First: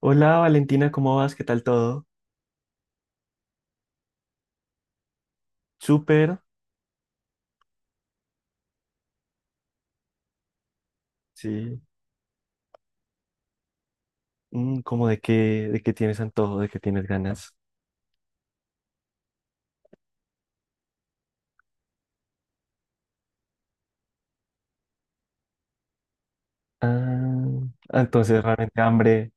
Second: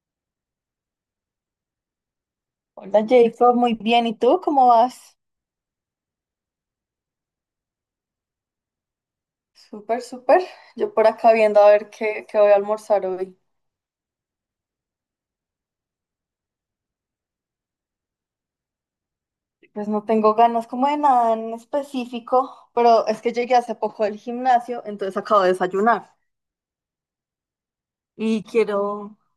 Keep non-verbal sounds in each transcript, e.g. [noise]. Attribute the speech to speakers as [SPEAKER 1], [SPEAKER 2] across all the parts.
[SPEAKER 1] Hola Valentina, ¿cómo vas? ¿Qué tal todo?
[SPEAKER 2] Hola Jacob, muy bien. ¿Y tú cómo vas?
[SPEAKER 1] Súper,
[SPEAKER 2] Súper, súper. Yo por acá viendo a
[SPEAKER 1] sí.
[SPEAKER 2] ver qué voy a almorzar hoy.
[SPEAKER 1] ¿Cómo de qué tienes antojo, de qué tienes ganas?
[SPEAKER 2] Pues no tengo ganas como de nada en específico, pero es que llegué hace poco del gimnasio, entonces acabo de desayunar.
[SPEAKER 1] Ah, entonces
[SPEAKER 2] Y
[SPEAKER 1] realmente
[SPEAKER 2] quiero,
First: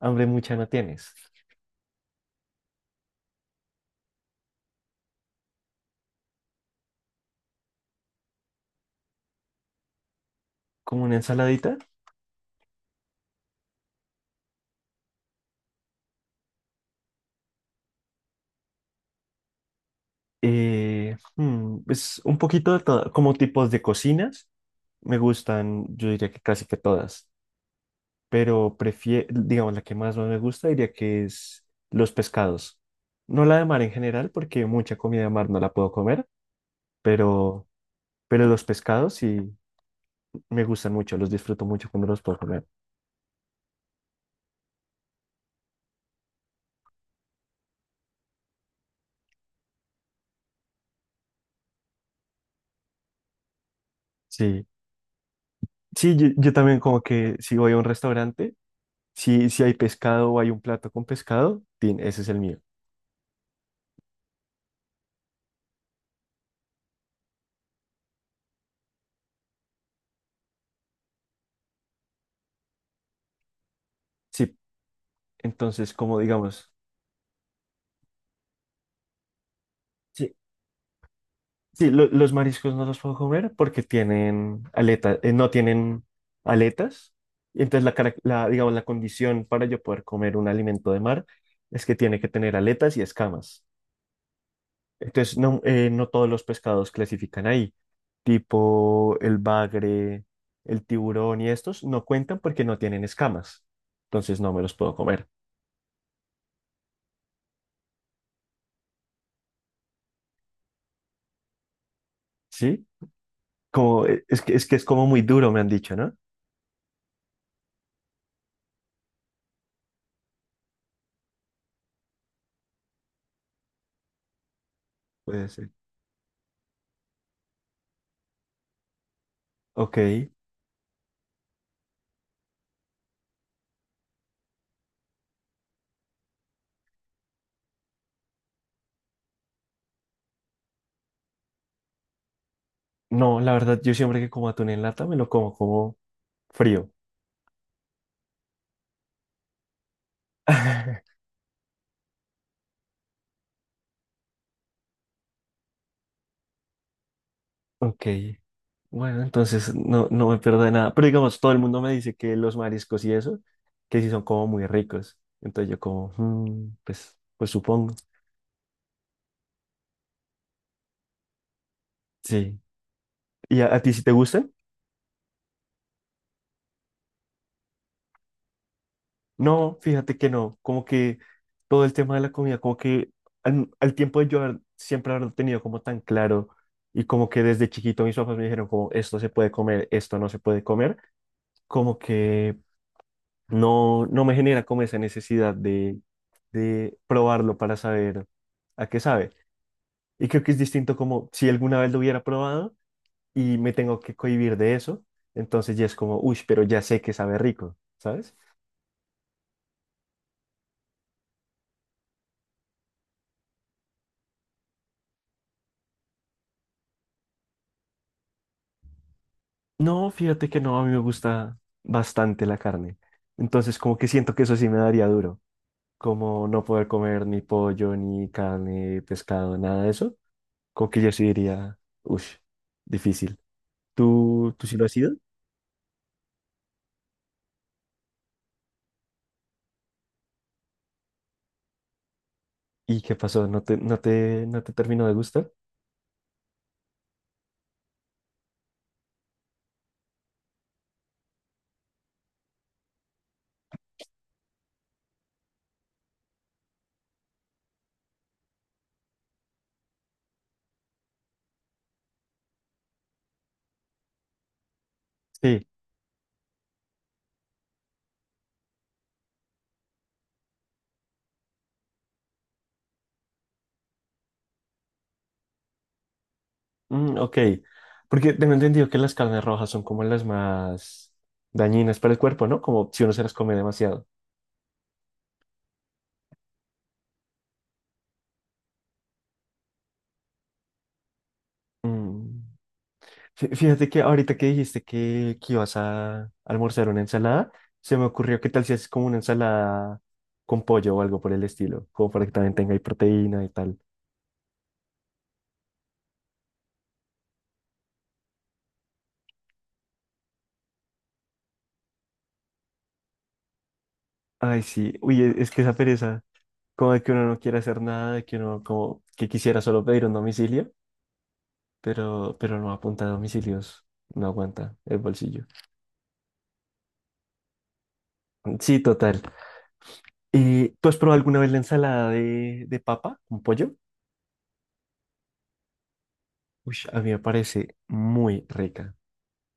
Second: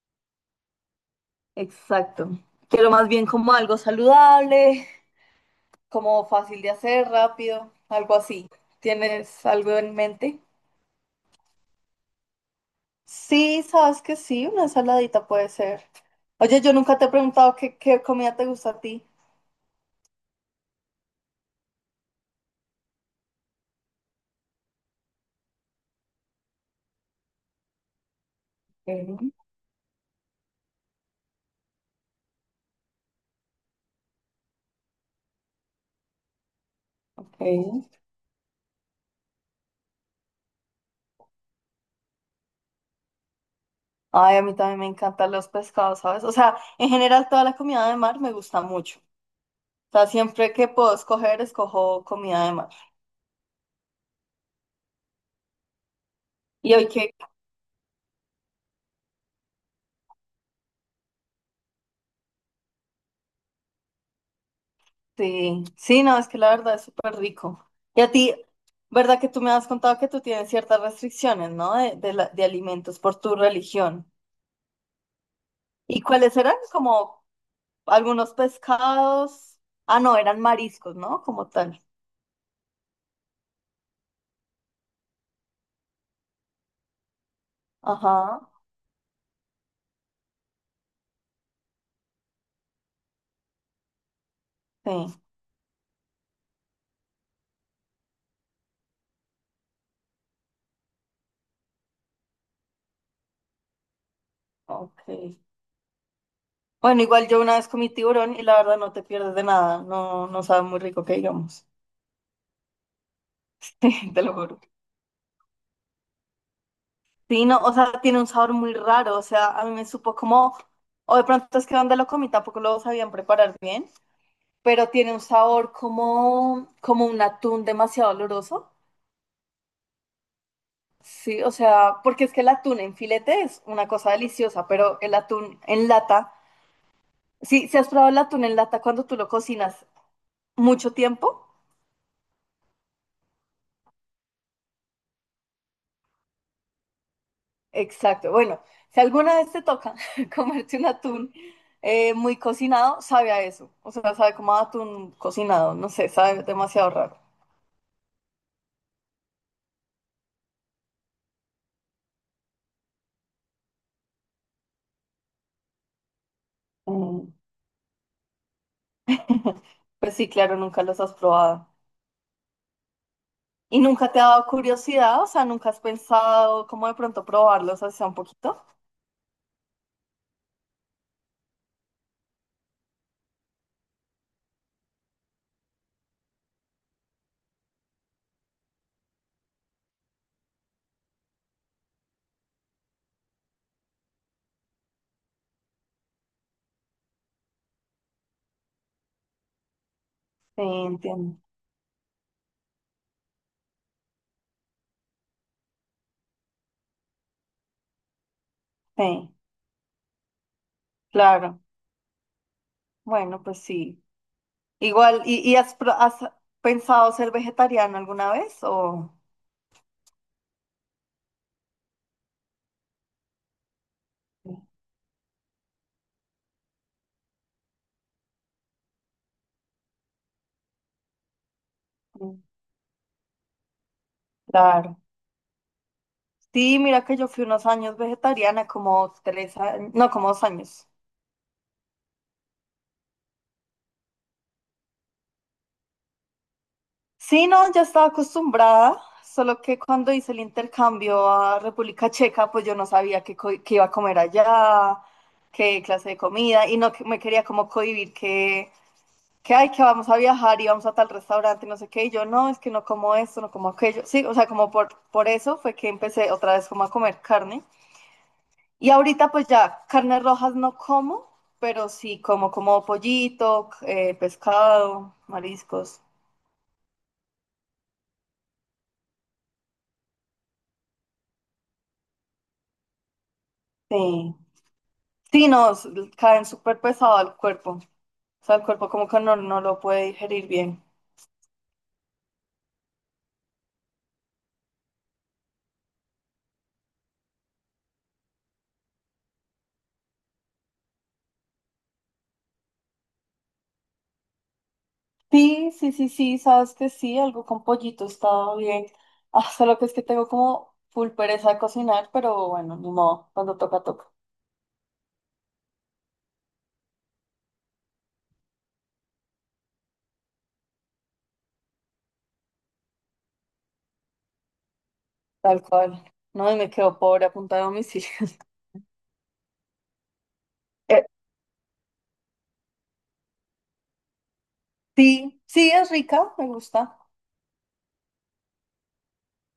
[SPEAKER 1] hambre mucha no tienes.
[SPEAKER 2] exacto, quiero más bien como algo saludable, como fácil de hacer, rápido, algo así. ¿Tienes algo en mente?
[SPEAKER 1] Como una ensaladita,
[SPEAKER 2] Sí, sabes que sí, una ensaladita puede ser. Oye, yo nunca te he preguntado qué comida te gusta a ti.
[SPEAKER 1] pues un poquito de todo, como tipos de cocinas, me gustan, yo diría que casi que todas, pero prefiero, digamos, la que más me gusta diría que es los pescados. No la de mar en general, porque mucha comida de mar no la puedo comer, pero,
[SPEAKER 2] Ok.
[SPEAKER 1] pero los pescados sí, me gustan mucho, los disfruto mucho cuando los puedo comer.
[SPEAKER 2] Ay, a mí también me encantan los pescados, ¿sabes? O sea, en general toda la comida de mar me gusta mucho. O sea, siempre que puedo escoger, escojo comida de mar.
[SPEAKER 1] Sí, sí, yo
[SPEAKER 2] Y
[SPEAKER 1] también
[SPEAKER 2] hoy
[SPEAKER 1] como
[SPEAKER 2] que,
[SPEAKER 1] que si voy a un restaurante, si hay pescado o hay un plato con pescado, tin, ese es el mío.
[SPEAKER 2] sí, sí, no, es que la verdad es súper rico. Y a ti, ¿verdad que tú me has contado que tú tienes ciertas restricciones, ¿no? De alimentos por tu religión.
[SPEAKER 1] Sí, entonces
[SPEAKER 2] ¿Y
[SPEAKER 1] como
[SPEAKER 2] cuáles eran?
[SPEAKER 1] digamos,
[SPEAKER 2] Como algunos pescados. Ah, no,
[SPEAKER 1] sí,
[SPEAKER 2] eran mariscos, ¿no? Como tal.
[SPEAKER 1] sí, los mariscos no los puedo comer porque tienen aletas, no tienen aletas. Y entonces
[SPEAKER 2] Ajá,
[SPEAKER 1] digamos, la condición para yo poder comer un alimento de mar es que tiene que tener aletas y escamas.
[SPEAKER 2] sí,
[SPEAKER 1] Entonces, no todos los pescados clasifican ahí, tipo el bagre, el tiburón y estos no cuentan porque no tienen escamas. Entonces, no me los puedo
[SPEAKER 2] ok.
[SPEAKER 1] comer,
[SPEAKER 2] Bueno, igual yo una vez comí tiburón y la verdad no te pierdes de nada, no, no sabe muy rico que digamos,
[SPEAKER 1] ¿sí?
[SPEAKER 2] [laughs]
[SPEAKER 1] Como,
[SPEAKER 2] sí, te lo juro.
[SPEAKER 1] es que es como muy duro, me han dicho, ¿no?
[SPEAKER 2] Sí, no, o sea, tiene un sabor muy raro, o sea, a mí me supo como, o de pronto es que donde lo comí tampoco lo sabían preparar bien, pero tiene un
[SPEAKER 1] Puede ser.
[SPEAKER 2] sabor como, como un atún demasiado oloroso,
[SPEAKER 1] Ok.
[SPEAKER 2] sí, o sea, porque es que el atún en filete es una cosa deliciosa, pero el atún en lata, sí, ¿si has probado el atún en lata cuando tú lo cocinas mucho tiempo?
[SPEAKER 1] No, la verdad, yo siempre que como atún en lata me lo como como frío.
[SPEAKER 2] Exacto. Bueno, si alguna vez te toca [laughs] comerte un
[SPEAKER 1] [laughs]
[SPEAKER 2] atún muy cocinado, sabe a eso. O sea, sabe como a atún cocinado. No sé, sabe demasiado raro.
[SPEAKER 1] Ok. Bueno, entonces no, no me pierdo de nada. Pero digamos, todo el mundo me dice que los mariscos y eso, que sí son como muy ricos. Entonces yo como, "Mm, pues,
[SPEAKER 2] Mm.
[SPEAKER 1] pues supongo".
[SPEAKER 2] [laughs] Pues sí, claro, nunca los has probado.
[SPEAKER 1] Sí. ¿Y
[SPEAKER 2] ¿Y
[SPEAKER 1] a ti sí
[SPEAKER 2] nunca
[SPEAKER 1] te
[SPEAKER 2] te ha
[SPEAKER 1] gusta?
[SPEAKER 2] dado curiosidad? O sea, ¿nunca has pensado cómo de pronto probarlos así sea un poquito?
[SPEAKER 1] No, fíjate que no. Como que todo el tema de la comida, como que al tiempo de yo siempre haberlo tenido como tan claro y como que desde chiquito mis papás me dijeron como esto se puede comer, esto no se puede comer, como que no, no me genera como esa necesidad de probarlo para saber a qué sabe. Y creo que es
[SPEAKER 2] Sí,
[SPEAKER 1] distinto como
[SPEAKER 2] entiendo.
[SPEAKER 1] si alguna vez lo hubiera probado y me tengo que cohibir de eso, entonces ya es como, uy, pero ya sé que sabe rico, ¿sabes?
[SPEAKER 2] Sí, claro. Bueno, pues sí. Igual, ¿y has pensado ser vegetariano alguna vez? O...
[SPEAKER 1] No, fíjate que no, a mí me gusta bastante la carne. Entonces, como que siento que eso sí me daría duro. Como no poder comer ni pollo, ni carne, pescado, nada de eso. Como que yo sí diría, uff,
[SPEAKER 2] Mm.
[SPEAKER 1] difícil. Tú sí lo has
[SPEAKER 2] Claro.
[SPEAKER 1] ido?
[SPEAKER 2] Sí, mira que yo fui unos años vegetariana, como 3 años, no, como 2 años.
[SPEAKER 1] ¿Y qué pasó? ¿No no te terminó de gustar?
[SPEAKER 2] Sí, no, ya estaba acostumbrada, solo que cuando hice el intercambio a República Checa, pues yo no sabía qué iba a comer allá, qué clase de comida, y no me quería como cohibir que, ay, que vamos a viajar y vamos a tal restaurante, no sé qué, y yo no, es que no como esto, no como aquello. Sí, o sea, como por eso
[SPEAKER 1] Sí.
[SPEAKER 2] fue que empecé otra vez como a comer carne. Y ahorita pues ya carnes rojas no como, pero sí como como pollito, pescado, mariscos.
[SPEAKER 1] Mm, ok. Porque tengo entendido que las carnes rojas son como las más dañinas para el cuerpo, ¿no? Como si uno se las come demasiado.
[SPEAKER 2] Sí, sí, nos caen súper pesado al cuerpo. O sea, el cuerpo como que no, no lo puede digerir bien.
[SPEAKER 1] Mm. Fíjate que ahorita que dijiste que ibas a almorzar una ensalada, se me ocurrió qué tal si haces como una ensalada con pollo o algo por el estilo, como para que también tenga ahí proteína y tal.
[SPEAKER 2] Sí, sí, sí, sí, sabes que sí, algo con pollito estaba bien. Ah, solo que es que tengo como full pereza de cocinar, pero bueno, ni modo, cuando toca, toca.
[SPEAKER 1] Ay, sí, uy, es que esa pereza, como de que uno no quiere hacer nada, de que uno como que quisiera solo pedir un domicilio, pero no apunta a domicilios, no aguanta el bolsillo.
[SPEAKER 2] Tal cual. No, y me quedo pobre a punta de homicidio. [laughs]
[SPEAKER 1] Sí, total. ¿Tú has
[SPEAKER 2] Eh,
[SPEAKER 1] probado alguna vez la ensalada de papa con pollo?
[SPEAKER 2] sí, sí, es rica, me
[SPEAKER 1] Uy,
[SPEAKER 2] gusta.
[SPEAKER 1] a mí me parece muy rica.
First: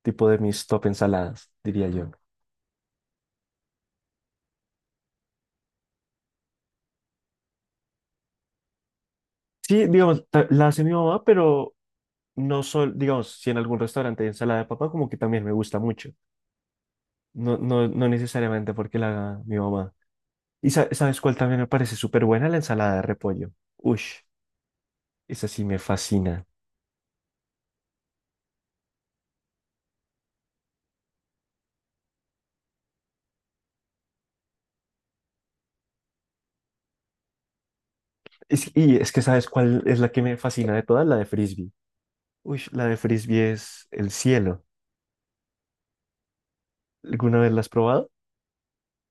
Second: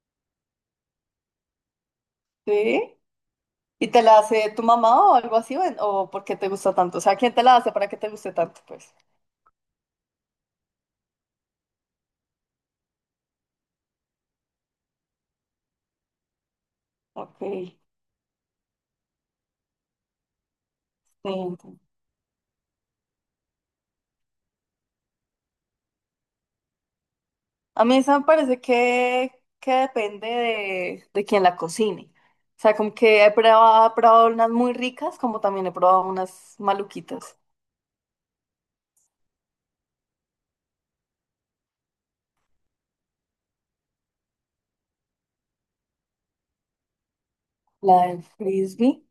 [SPEAKER 1] Tipo de mis top ensaladas, diría yo.
[SPEAKER 2] Sí. ¿Y te la hace tu mamá o algo así? ¿O, o por qué te gusta tanto? O sea, ¿quién te la hace para que te guste tanto? Pues,
[SPEAKER 1] Sí, digamos, la hace mi mamá, pero no sol, digamos, si en algún restaurante hay ensalada de papa, como que también me gusta mucho.
[SPEAKER 2] ok, sí,
[SPEAKER 1] No necesariamente porque la haga mi mamá. ¿Y sabes cuál también me
[SPEAKER 2] entiendo.
[SPEAKER 1] parece súper buena? La ensalada de repollo. Ush, esa sí me fascina.
[SPEAKER 2] A mí esa me parece que depende de quién la cocine. O sea, como que he probado unas muy ricas, como también he probado unas maluquitas.
[SPEAKER 1] Y es que sabes cuál es la que me fascina de todas, la de frisbee. Ush, la de frisbee es el cielo. ¿Alguna vez la has
[SPEAKER 2] La
[SPEAKER 1] probado?
[SPEAKER 2] del frisbee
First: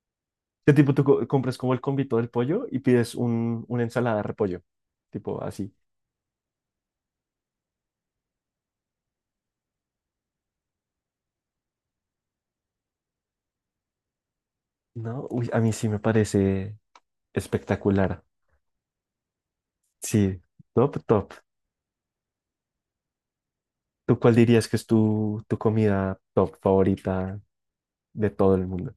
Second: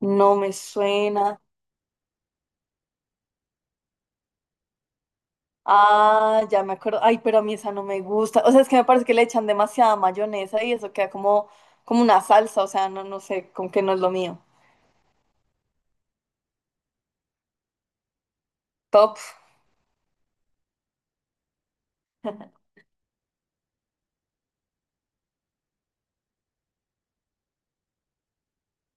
[SPEAKER 2] no me
[SPEAKER 1] ¿Qué tipo tú
[SPEAKER 2] suena.
[SPEAKER 1] compras como el convito del pollo y pides una ensalada de repollo? Tipo así.
[SPEAKER 2] Ah, ya me acuerdo. Ay, pero a mí esa no me gusta. O sea, es que me parece que le echan demasiada mayonesa y eso queda como, como una salsa. O sea, no, no sé, como que no es lo mío.
[SPEAKER 1] No, uy, a mí sí me parece espectacular.
[SPEAKER 2] Top.
[SPEAKER 1] Sí, top, top. ¿Tú cuál dirías que es tu comida top favorita de todo el mundo?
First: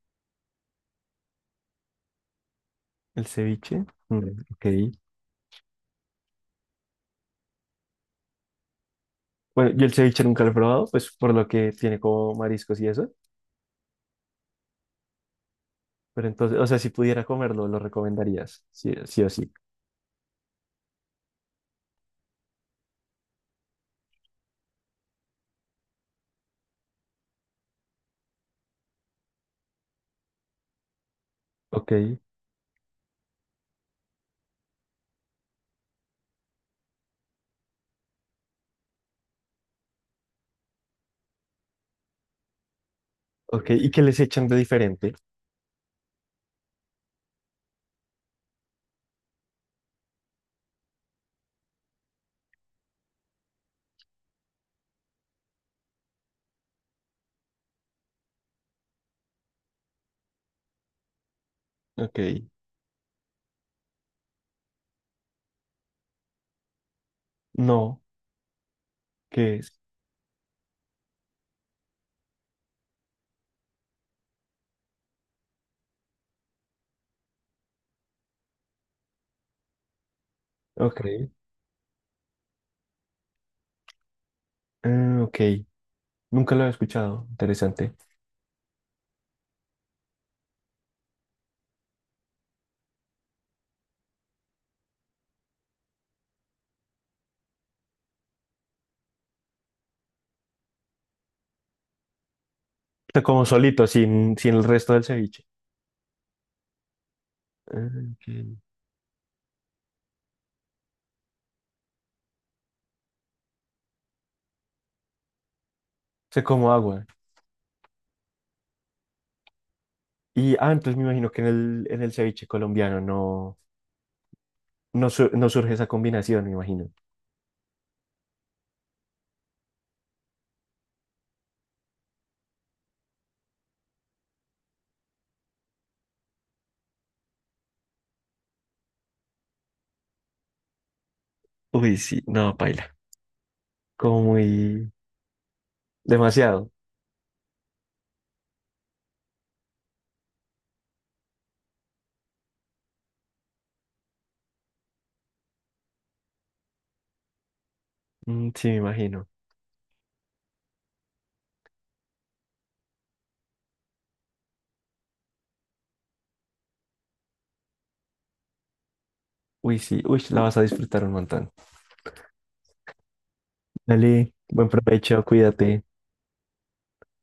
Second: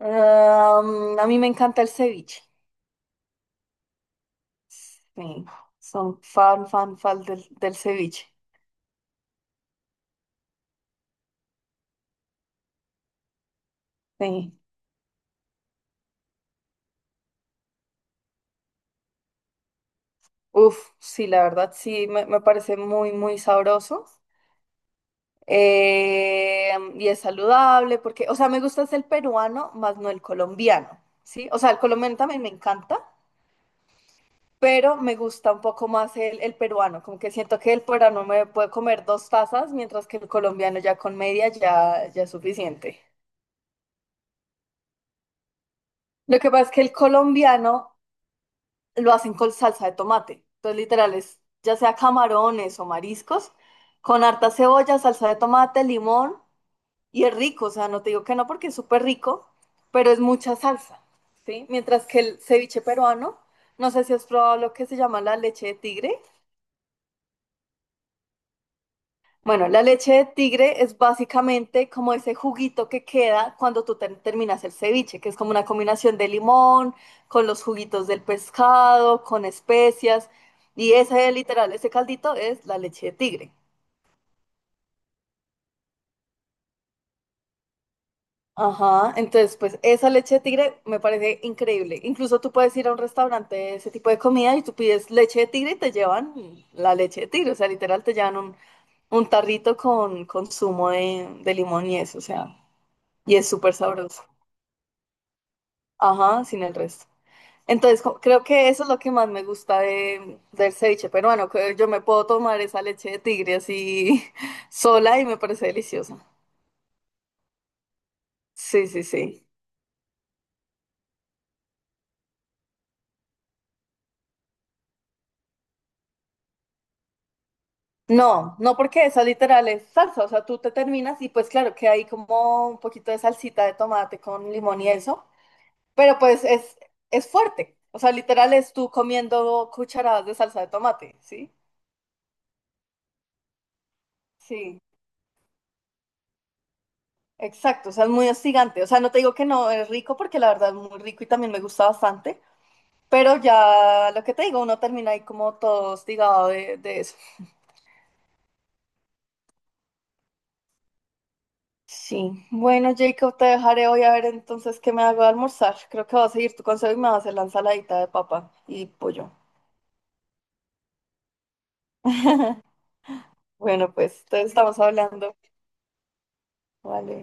[SPEAKER 2] Am, a mí me encanta el ceviche.
[SPEAKER 1] ¿El ceviche? Mm, ok.
[SPEAKER 2] Sí, son fan, fan, fan del ceviche.
[SPEAKER 1] Bueno, yo el ceviche nunca lo he probado, pues por lo que tiene como mariscos y eso.
[SPEAKER 2] Sí.
[SPEAKER 1] Pero entonces, o sea, si pudiera comerlo, lo recomendarías. Sí, sí o sí.
[SPEAKER 2] Uf, sí, la verdad, sí, me parece muy, muy sabroso. Y es saludable porque, o sea, me gusta es el peruano más no el colombiano, ¿sí? O sea, el
[SPEAKER 1] Ok,
[SPEAKER 2] colombiano también me encanta, pero me gusta un poco más el peruano, como que siento que el peruano me puede comer dos tazas, mientras que el colombiano ya con media ya, ya es suficiente.
[SPEAKER 1] ok. ¿Y qué les echan de diferente?
[SPEAKER 2] Lo que pasa es que el colombiano lo hacen con salsa de tomate. Entonces, literal, es ya sea camarones o mariscos, con harta cebolla, salsa de tomate, limón, y es rico, o sea, no te digo que no porque es súper rico, pero es mucha salsa, ¿sí? Mientras que el
[SPEAKER 1] Ok.
[SPEAKER 2] ceviche peruano, no sé si has probado lo que se llama la leche de tigre.
[SPEAKER 1] No, ¿qué
[SPEAKER 2] Bueno,
[SPEAKER 1] es?
[SPEAKER 2] la leche de tigre es básicamente como ese juguito que queda cuando tú terminas el ceviche, que es como una combinación de limón con los juguitos del pescado, con especias, y
[SPEAKER 1] Ok.
[SPEAKER 2] ese literal, ese caldito es la leche de tigre.
[SPEAKER 1] Ah, ok. Nunca lo he escuchado. Interesante.
[SPEAKER 2] Ajá, entonces pues esa leche de tigre me parece increíble. Incluso tú puedes ir a un restaurante de ese tipo de comida y tú pides leche de tigre y te llevan la leche de tigre, o sea, literal te llevan un tarrito con zumo de limón y eso, o sea,
[SPEAKER 1] Te
[SPEAKER 2] y
[SPEAKER 1] como
[SPEAKER 2] es súper
[SPEAKER 1] solito,
[SPEAKER 2] sabroso.
[SPEAKER 1] sin el resto del ceviche.
[SPEAKER 2] Ajá, sin el resto.
[SPEAKER 1] Ah,
[SPEAKER 2] Entonces,
[SPEAKER 1] ok.
[SPEAKER 2] creo que eso es lo que más me gusta del ceviche peruano, que yo me puedo tomar esa leche de tigre así [laughs] sola y me parece deliciosa.
[SPEAKER 1] Sé como agua.
[SPEAKER 2] Sí, sí, sí.
[SPEAKER 1] Y ah, entonces me imagino que en en el ceviche colombiano no surge esa combinación, me imagino.
[SPEAKER 2] No, no porque esa literal es salsa, o sea, tú te terminas y pues claro que hay como un poquito de salsita de tomate con limón y eso, pero pues es fuerte, o sea, literal es tú comiendo cucharadas de salsa de tomate, ¿sí?
[SPEAKER 1] Uy, sí, no, paila. Como
[SPEAKER 2] Sí.
[SPEAKER 1] muy demasiado.
[SPEAKER 2] Exacto, o sea, es muy hostigante. O sea, no te digo que no es rico porque la verdad es muy rico y también me gusta bastante, pero ya lo que te digo, uno termina ahí como todo hostigado de eso.
[SPEAKER 1] Mm, sí, me imagino.
[SPEAKER 2] Sí, bueno, Jacob, te dejaré hoy a ver entonces qué me hago de almorzar. Creo que voy a seguir tu consejo y me voy a hacer la ensaladita de papa y pollo.
[SPEAKER 1] Uy, sí, uy, la vas a disfrutar un montón.
[SPEAKER 2] [laughs] Bueno, pues,
[SPEAKER 1] Dale,
[SPEAKER 2] entonces
[SPEAKER 1] buen
[SPEAKER 2] estamos
[SPEAKER 1] provecho,
[SPEAKER 2] hablando.
[SPEAKER 1] cuídate.
[SPEAKER 2] Vale.